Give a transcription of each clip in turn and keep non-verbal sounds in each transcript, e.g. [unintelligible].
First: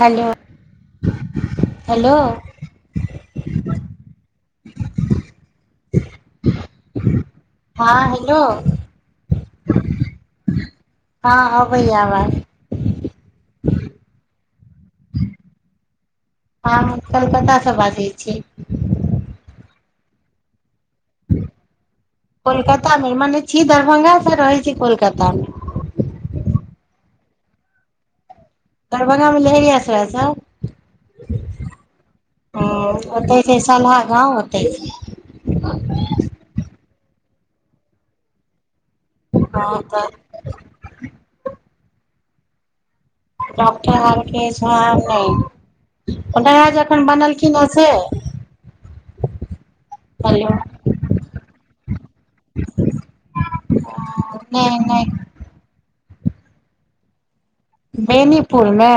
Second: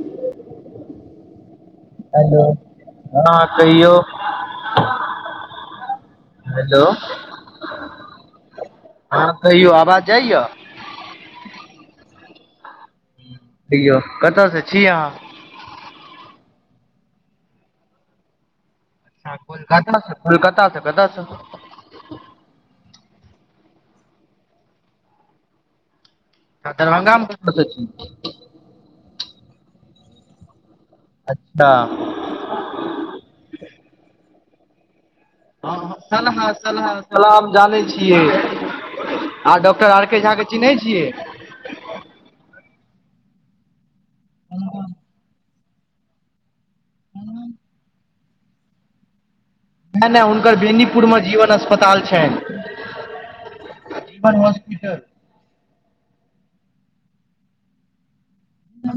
Hello. Hello हँ कहियौ? Hello. हँ हेलो ह कैहियो। आवाज जाय य? हँ अबैये आवाज। हैयौ कतऽसँ छी अहाँ? [unintelligible] हम कलकत्ता सँ बाजै छी। कोलकाता स। कोलकाता स कत स? कोलकाता मे मने छी दरभंगा स रहै छी कोलकाता मे। त दरभंगामे कत स छी? दरभंगामे लेहेरीया सराय स। अच्छा। ह ओतै छै सलहा गाँव, ओते छै। ह सनहा - सनहा सलाम जानै छियै आर हँ डॉक्टर आर के तऽ झा के चिन्है छियै? डाक्टर आरके झा नहि, ओकरा जे अखैन बनलखिन हे से। नहि नहि हुनकर हेलो बेनीपुर मे जीवन अस्पताल छनि। नहि हॉस्पिटल। नहि बेनीपुर मे?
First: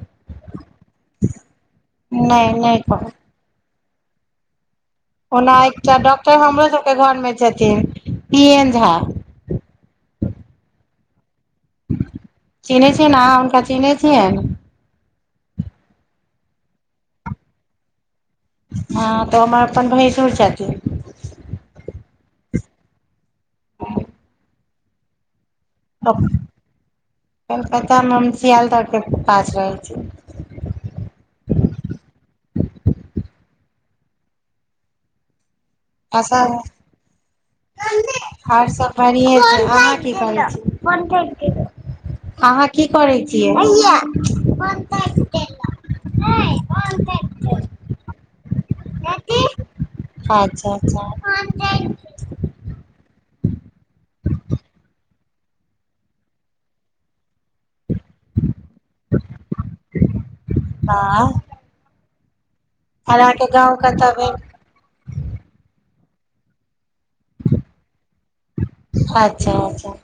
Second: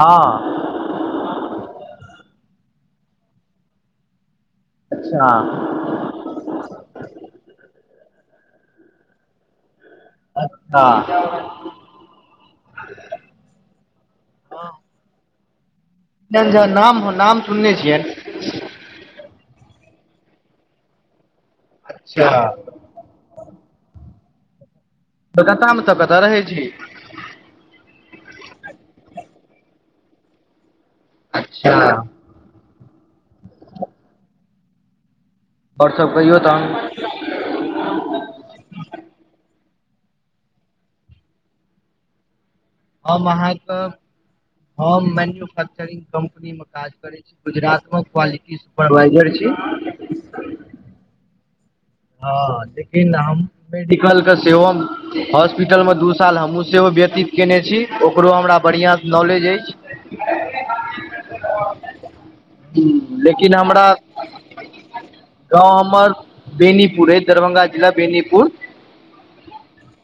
हँ नै नै कहु। अच्छा ओना एकटा डॉक्टर हमरो सबके घर में छथिन पी एन झा। अच्छा। चिन्है छियैन अहां हुनका चिन्है छियैन? नाम हो नाम सुनने छियैन। हँ तऽ हमर अपन भैंसूर छथिन। अच्छा। ह [inaudible] कलकता मे कतऽ रहै छी। कलकत्तामे हम सियालदहके पास रहै छी। अच्छा। आओर सब कहियौ अच्छा। तहन आर सब बढ़िए छै अहाँ की करै छी। अहाँ की ह [inaudible] करै हम छियै अहाँके, हम मैन्युफैक्चरिंग कम्पनी मे काज करैत छी गुजरातमे क्वालिटी सुपरवाइजर छी। अच्छा अच्छा। हँ लेकिन हम मेडिकल के सेहो हॉस्पिटलमे दू साल हमहूँ सेहो व्यतीत कयने छी ओकरो हमरा बढ़िआँ नॉलेज अछि। वाह आओर [inaudible] अहाँके लेकिन गाँव हमरा कतऽ भेल गाँव हमर बेनीपुर अछि, दरभंगा जिला बेनीपुर अच्छा अच्छा।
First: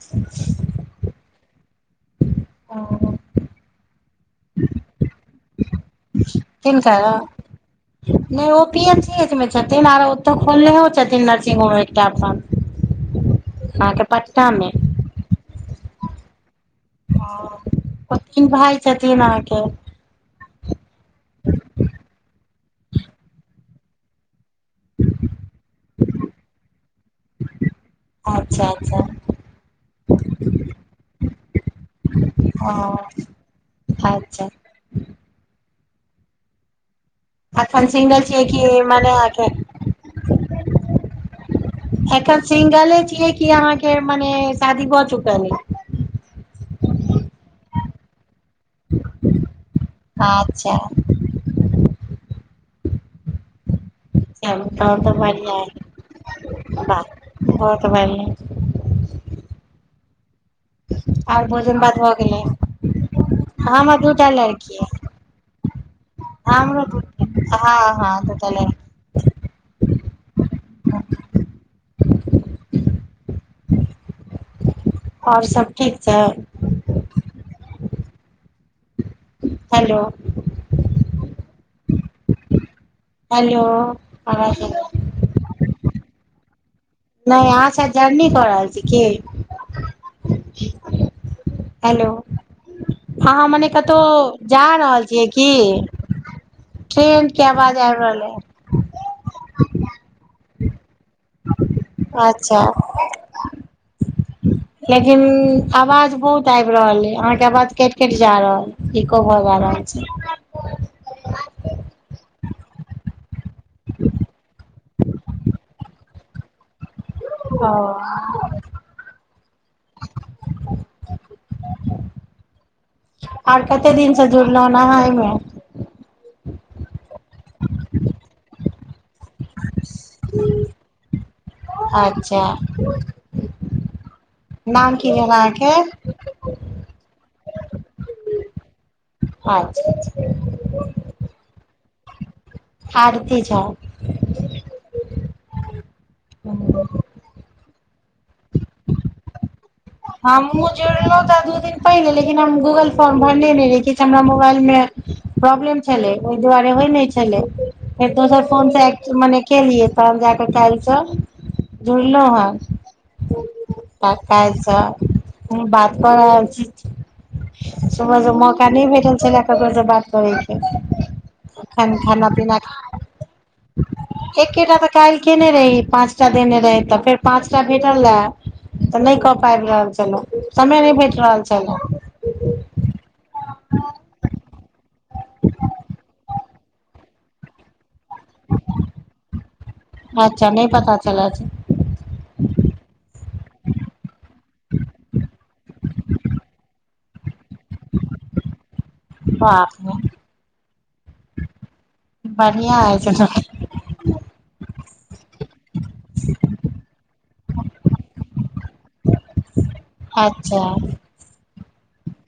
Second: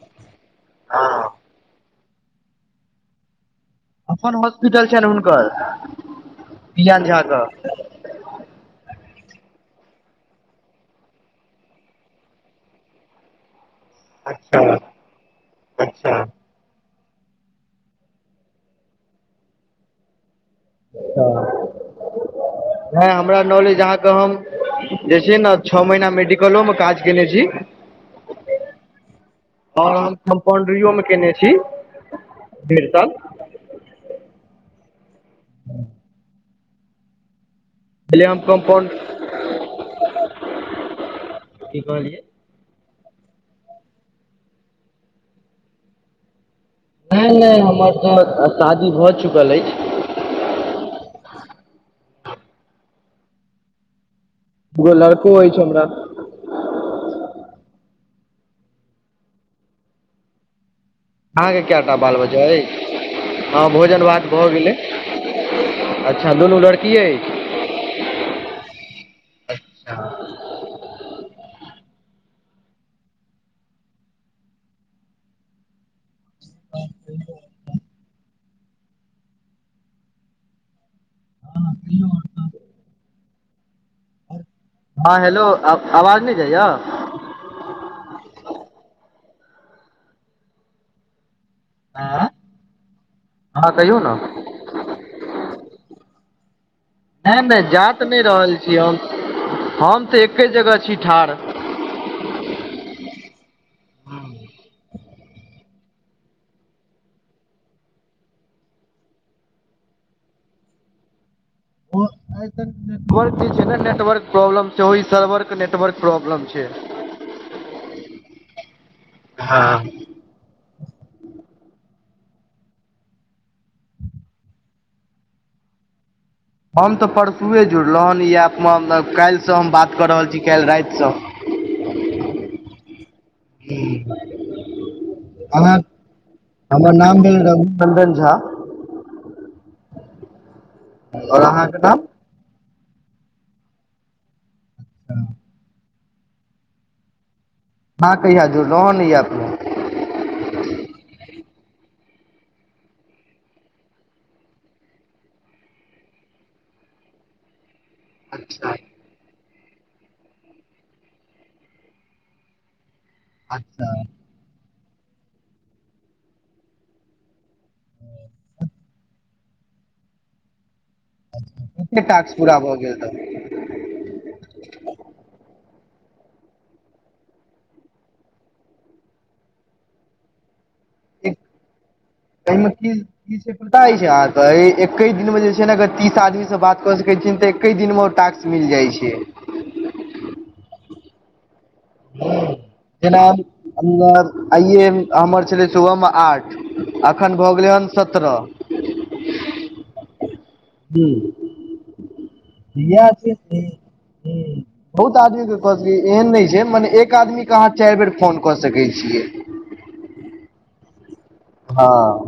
हँ। अपन हॉस्पिटल छनि हुनकर। पियान किनकर। झा के नहि ओ पी एच सी एच मे छथिन आरो ओतऽ खोलनेहो छथिन नर्सिंग होम एकटा अपन। हच [inaudible] अहां के अच्छा अच्छा। हं, ओ चुनाव छथिन अहाँके। हं हमरा नॉलेज अहाँके हम जे छै ने छओ महीना मेडिकलोमे काज केयने छी। अच्छा अच्छा आ हम कम्पाउण्ड्रियो मे केने छी, भेल ओ त अच्छा। हँ। अखैन सिंगल छियै कि कम्पाउंड मने की कहलियै अखन सिंगले छियै कि अहाँके मने शादी भए चुकल अइ। नै ने हमर तऽ शादी भऽ चुकल अछि। अच्छा। तब दूगो तहन त लड़को अछि बढ़ियाँ हमरा अय बाह बहोत बढ़ियाँ। आर अहाँ के भोजन काएटा भात भऽ बाल-बच्चा गेलै अय, हां हमर भोजन-भात दूटा भऽ गेलै। लड़की अइ अच्छा दुनू लड़किये अय। हां-हां दुटा लड़ हुंह। और सब ठीक छै। [unintelligible] हलो। हां कहियौ। हलो अवाजे हां हेलो अ अवाज नै जायया। नै अहाँ शायद जर्नी क रहल छी कि। हेलो हँ हां मने कहियौ कतो ने जा रहल छियै की। ट्रेन के नै-नै आवाज जा आबि त नै रहल अइ छी हम, हम तऽ एके जगह छी ठाड़। अच्छा। लेकिन अवाज बहुत आएब रहल अय, अहाँ के अवाज कैट-कैट जा रहल। ई कहब अराम से। हां एयरटेल के नेटवर्क जे छै ने नेटवर्क प्रॉब्लम छै, ओय सर्वर के नेटवर्क प्रॉब्लम छै। ओ। हां। आर कते दिन से जुड़लौन अहाँ अय मे। हम तऽ परसुये जुड़लौ हन इ ऐप मे, हम ते काएल से हम बात कऽ रहल छी, काएल राएत सँ। अच्छा, नाम की भेल अहाँ के। हमर नाम भेल रघुनन्दन झा। आच्छा-आच्छा। और अहाँ के नाम। आरती झा। आ। ओ। अहाँ कहिया जुड़लौ हन इ ऐप मे। हमु जुड़लौ त दू दिन पहिले लेकिन हम गूगल फोर्म भरनेे नै रही, किछ हमरा मुबाएल मे प्रॉब्लेम छलै ओय दुआरे होय नै छलै फेर दोसर फोन अच्छा से आय मने केलियै तहन जा कऽ काएल से जुड़लौ हन। अच्छा। काएल से हमु बात क रहल छी। सुबह से मौका नै भेटल छलै ककरो से बात करै के। अच्छा कते टाक्स पूरा भ गेल तब। एकेटा तऽ काएल केने रही पाँचटा देने रहै तऽ फेर पाँचटा भेटल आय। तऽ नै कऽ पाएब रहल छलौ, समय नै भेट रहल छला। ए मे की की छै पता एछ अहाँ के ए एके दिन मे जे छै ने अगर तीस आदमी से बात क सकै छिये तऽ एके दिन मे उ टाक्स मिल जाय छै। अच्छा नै पता चलै छै। हां जेना हम्मर आइए हम्मर छलै सुबहमे आठ। अखन भऽ गेलै हन सतरा बाप रे हुं। बढ़िया यैह छै अछि से हुं बहुत आदमी के कहतै एहन नै छै। जे मने एक आदमी के अहाँ चाएर बेर फोन कऽ सकय छियै। अच्छा। हां ‌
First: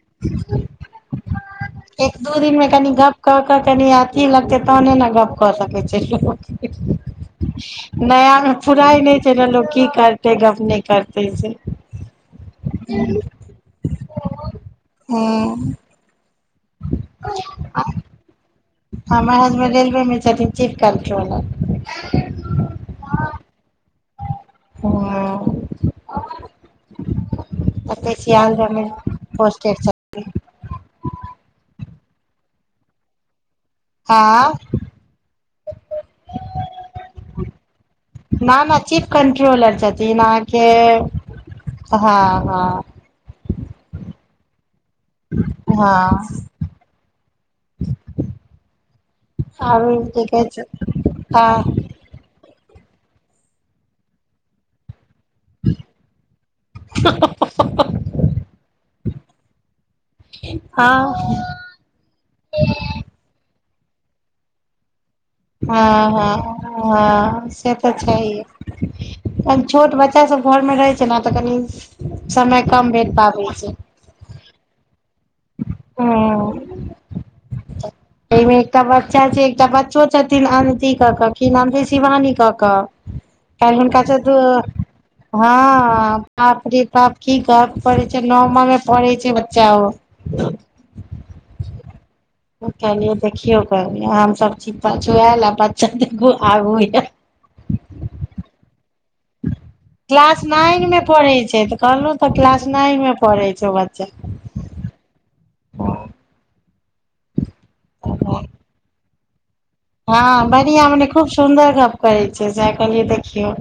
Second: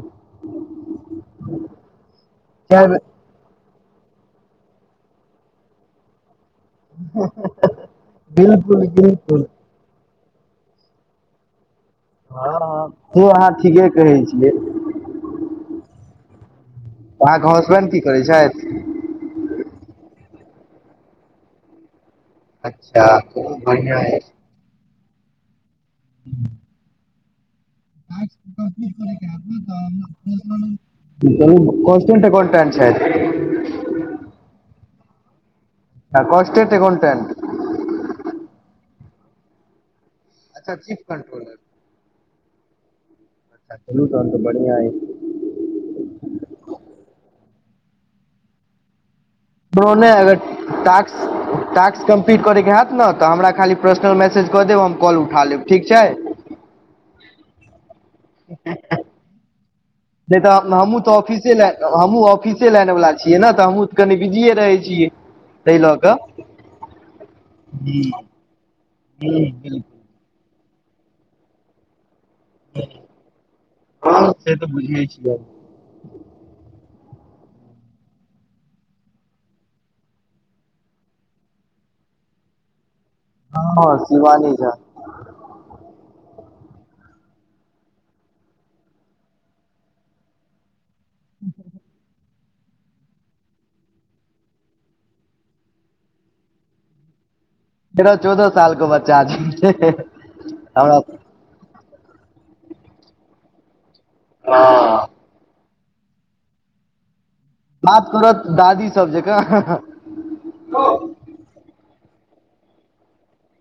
एक दू दिन मे चारि कनि बेर गप क क कनी अथी लगतै तहने नै गप कऽ सकय छै। नया मे बिलकुल फुराय नै छै बिलकुल नै लोक की कर तै गप नै करते से हां-हां से अहाँ ठीके कहय छियै। हूँ अहाँके हसबैंड की करय छैथ। हमर हसबैंड रेलवे मे छथिन चीफ कंट्रोलर अच्छा खूब बढ़िया यै से फुआ देखय छीयै आनठाम में पोस्टर छप बोलू नै [unintelligible] छै। ऐं कॉस्टेंट एकाउंटेंट नै-नै चीफ कंट्रोलर छथिन अहाँके अच्छा चीफ कंट्रोलर हां-हां। अच्छा चलू तहन तऽ बढ़िया ऐ। हां। [unintelligible] नै अगर छै हँ टाक्स-टाक्स कम्पलीट करय के हैत नै तऽ हमरा खाली पर्सनल मैसेज कऽ देब हम कॉल उठा लैब ठीक छै। नै त हम्हु तै हँ ऑफिसै लै हम्हूँ ऑफिसे लाइन बला छियै नै तऽ हम्हूँ तऽ कनि बिजीए रहय छियै। ताहि लऽ हां कऽ हां हां से तऽ छहिए ओय मे छोट बच्च बच्चा सब घर मे रहय छै नै तऽ कनी समय कम भेट पाबै छै। हां से तऽ बुझिय छियै। हां। ओय मे एकटा बच्चा छै, एकटा बच्चो छथिन अनति क केऽ की नाम छीयै, शिवानी क केऽ। काएल हँ हुनका से दू शिवानी झा हां-हां बाप रे बाप की कहब पढ़य छै, नम्मा मे पढ़य छै बच्चा ओ। ह कहलियै देखियो खाली हम सब छी पछुऐल आ बच्चा देखू आगू यै। तेरा चौदा साल के बच क्लास नाइन मे पढ़य छै तऽ कहलौं तऽ क्लास नाइन मे पढ़य छै ओ बच्चा। हां। हां। बात करत दादी सब जेका हां बढ़िया मने खूब सुन्दर गप करय छै सैह कहलियै देखियौ।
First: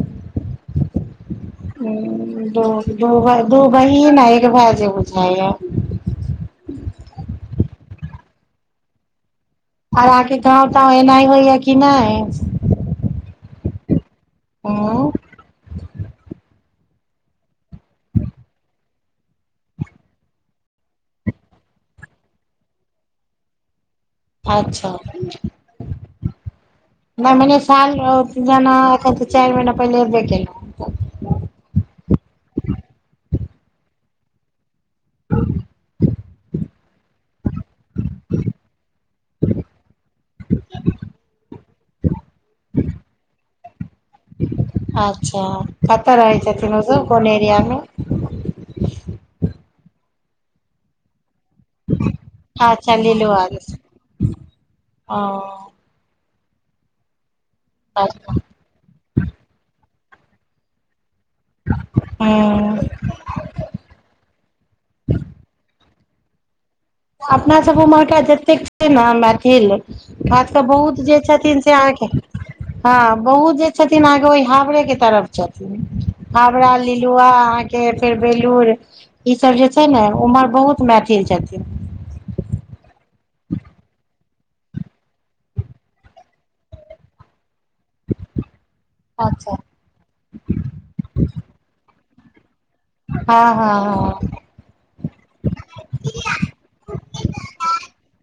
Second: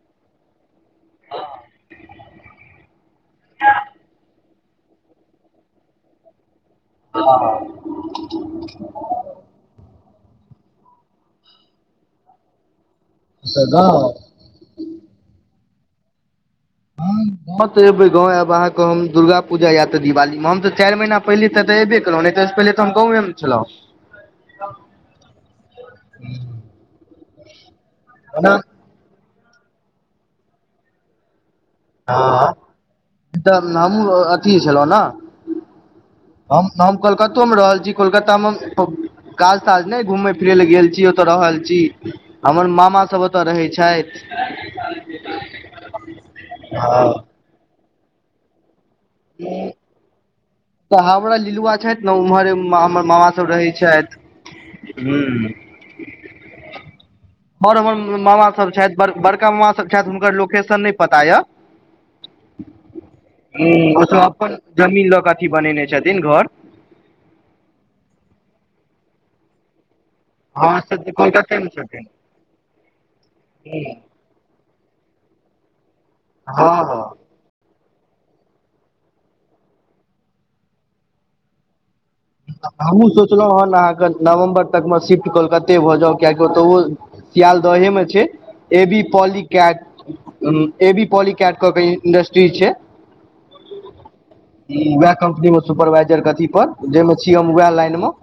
हुं दू-दू भाय दू बहिन एक भाय छै बुझाए यै। हँ। और अहाँके गाँव - ताँव एनाइ होइये कि नै? से गाँव, उँ। हँ गाॅंव तऽ एबै गाँव आएब अहाँक हम दुर्गा पूजा या त दिबाली म हम तऽ चारि महीना पहिले तऽ एत्तऽ एब्बे केलौं नै तऽ अइसे पहिले त हम गाँवे मे छलहुॅं। अच्छा नै मने साल मे रहब कि ओना जेना अखैन छुट्टी चारि महिना पहिले एब्बे केलौं। हँ तऽ हमहुँ अथी छलहुँ ने हम हम कलकत्तो मे रहल छी कोलकाता मे हम काज - ताज नै घुमय फिरय ले गेल छी ओतऽ रहल छी। हमर मामा सब ओतऽ रहै छाइथ। अच्छा कतऽ रहै छथिन ओ सब कोन तऽ एरिया मे? ह तऽ हमरा लीलुवा छथि ने उमहरे उम - अच्छा हमर मामा लीलुआ सब रहै दिस छथि। ओ हूँ। और हमर हूँ म-मामा सब छथि बड़-बड़का ममा सब छथि हुनकर लोकेशन नै पता यऽ। हूॅं ओ सब अपन जमीन लऽ कऽ अथी बनेने छथिन घर। त अपना सब ओमहरका जतेक छियै नऽ मैथिल बात तऽ हँ बहुत से जे कोलकाते छथिन मे से अहाँके हँ बहुत जे छथिन अहाँक ओइ हाबड़े के तरफ छथिन। हँ हावड़ा, हँ लिलुवा। के फेर बेलुर ई सब जे छै ने ओमहर बहुत मैथिल छथिन। आ हमहूँ सोचलौं हन अहाँ क नवम्बर तक म शिफ्ट कोलकत्ते भऽ जाउ कियाकि ओतहुवो सियाल दहे मे छै ए बी अच्छा पोलिकैट उम - ए बी पाॅलिकैट कऽ के इ इंडस्ट्री छै, हँ हँ जी वेएह कम्पनी म सुपरवाइजर क अथी पर जै मे छी हम वेएह लाइन म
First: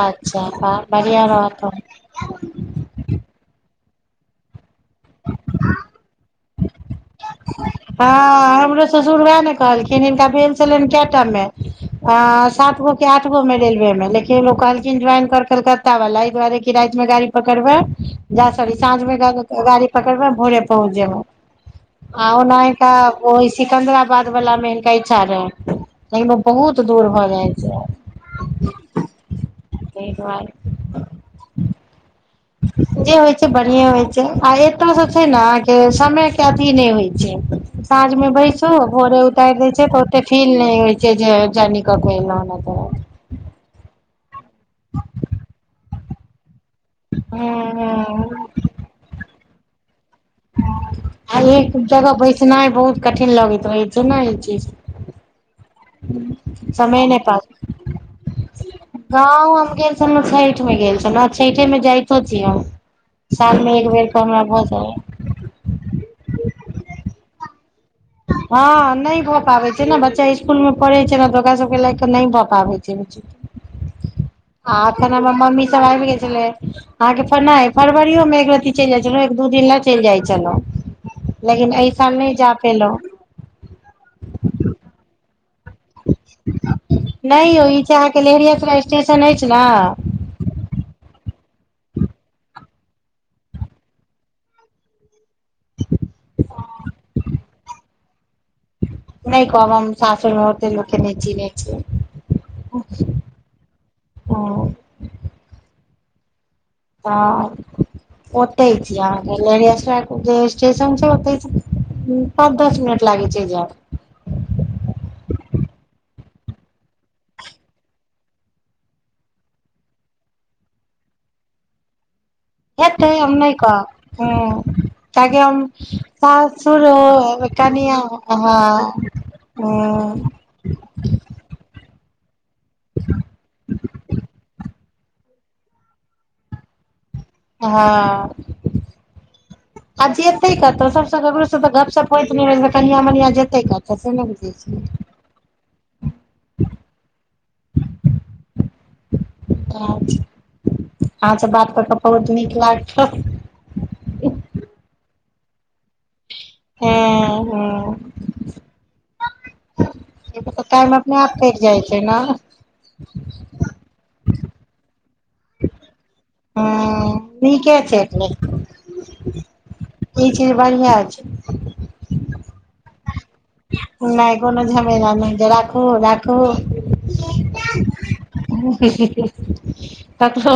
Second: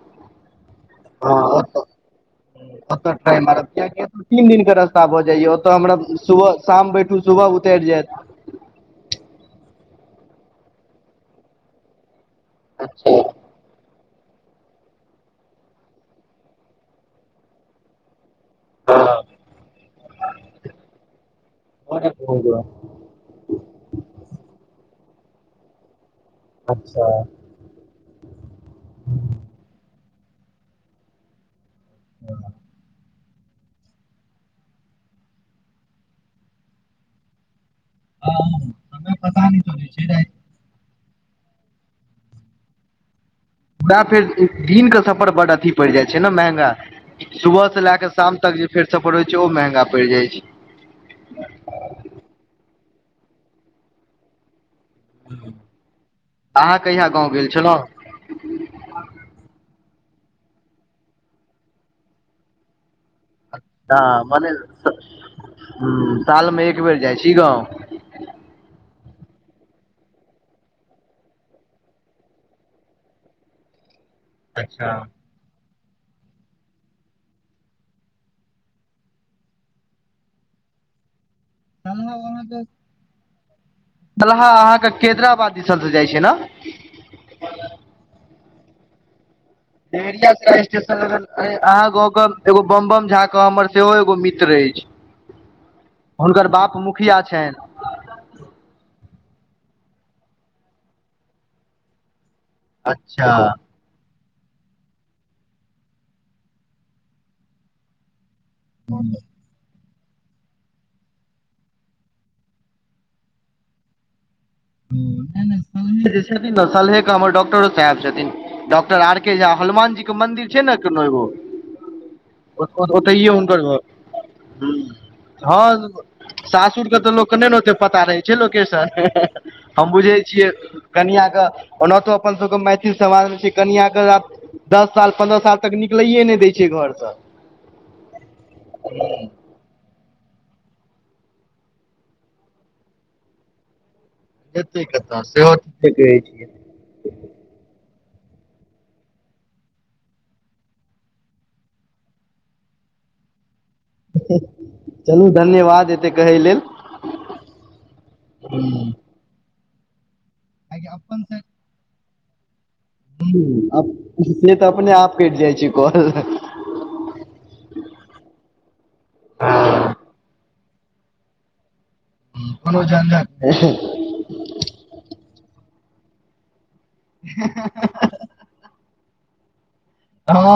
अच्छा आब बढ़ियां रहत तऽ। अपना टाइम मारत कियाकि तीन दिन के रस्ता भऽ जाइये ओतऽ हमरा सुबह शाम बैठु सुबह उतरि जेएत। हँ हमरो ससुर वेएह ने कहलखिन हिनका भेल छलनि केए टा मे आ सात गो की आठ गो मे रेलवे मे लेकिन किन ओ कहलखिन ज्वाइन कर कलकत्ता बला अइ दुवारे कि राति मे गाड़ी पकड़मे जा सोरी साँझ मे ग- गा गाड़ी पकड़मे भोरे पहुंच जेमऽ। आ ओना हिनका ओइ सिकन्दराबाद बला मे हिनका इच्छा रहैन तइमे बहुत दूर भऽ जाइ छै। ह तै दुवारे। ह जे होइ छै बढ़ियें होइ छै आ एतऽ सँ छै नऽ कि समय के अथी नै होइ छै। साँझ मे बैसु भोरे उतारि दै छै त ओत्तेक फील नै होइ छै जे जरनी कऽ के एना-एना पड़त। तें फेर दिन क सफर बड़ अथी पड़ि जाइ छै ने मेहंगा सुबह से लेए क शाम हूँ तक जे फेर सफर होइ छै, ओ महंगा पड़ि जाय छै। आ एक जगह बैसनाइ बहुत कठिन लगैत रहय छै, ने ई छ अहाँ कहिया गाँव गेल छलहुँ। गाँंव हम गेल छलहुँ छठि में गेल छलहुँ, छइठे में जाइतो छी हम। साल में एक बेर के हमरा भऽ जाइय। हुँ साल में एक बेर जाइ छी गाँव। हँ नहि भऽ पाबै छै ने, बच्चा इसकुल मे पढ़ै छै ने तऽ ओकरा सबके लए क नहि भऽ पाबै छै। आ अच्छा अपना में मम्मी सब आइब गेल छलै। अहाँके फेनहि फरवरिओमें एक रत्ती चलि जाइत छलहुँ एक दू दिन लए चलि जाइत छलहुँ। लेकिन एहि साल नहि जा पेलों। बल्हा अहाँके केैदराबाद दिसनलसँ जाइ छियै ने? नहि यौ ई छै अहाँके लेहेरिया त स्टेशन अछि ना लेहेरिया सराय स्टेशन लग अहाँ गाँंव के, एगो बमबम झा कऽ हमर सेहो एगो मित्र अइछ। हुनकर बाप मुखिया छैन। नहि कहब हम सासुरमे हम ओतै लोक के नहि चिन्हे छियै। अच्छा! हँ हं ओतै छी अहाँके। लेहेरिया सराय के जे स्टेशन छै, औतै से पाँच, दस मिनट लागे छै जायमें। हू नै-नै सलही जे छथिन ने, सलहे के हमर डॉक्टरो साहेब छथिन। डॉक्टर आर के झा। हनुमान जी के मंन्दिर छै ने कोनो एगो हेतै हम ओतहिए नहि हुनकर घर कहब हूँ ताकि हम हँ सासुर सासुरके तऽ लोकके नहि ने ओते कनिया पता रहै छै हँ लोकसन। हम बुझै हूँ छियै कनिया के ओनाहितो अपन सबके मैथिल समाजल में छै, कनियां के दस साल पन्द्रह साल तक निकलैे नहि दै छै घरसँ। हँऽ। आ जेते कतऽ सबसे ककरो सब तऽ गप- सप हो नै रहै छै, तऽ कनिया- मनिया जेते कतऽ। बुझै जेतै छियै कतऽ सेहो ठीके कहै छियै। अच्छा, आहां से बात कर कऽ बहुत नीक लागल। चलू धन्यवाद एतै कहै लेल। हँ हँ ई तऽ कियाकि टाइम अपने अपन आप कटि जाइ छै ने। ह से तऽ अपने आप कटि जाइ छै कॉल। हूं नीके छै, ई चीज बढ़िआँ छै। कोनो झंझट नहि। नै कोनो झमेला नै जे राखू - राखू। [unintelligible] हँ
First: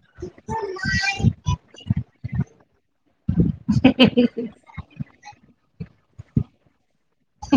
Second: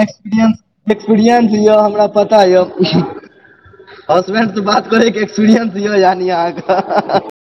एक्सपीरियंस- एक्सपीरियंस यऽ हमरा पता यऽ। हसबैंड से बात करयके एक्सपीरएंस यऽ यानि अहाँके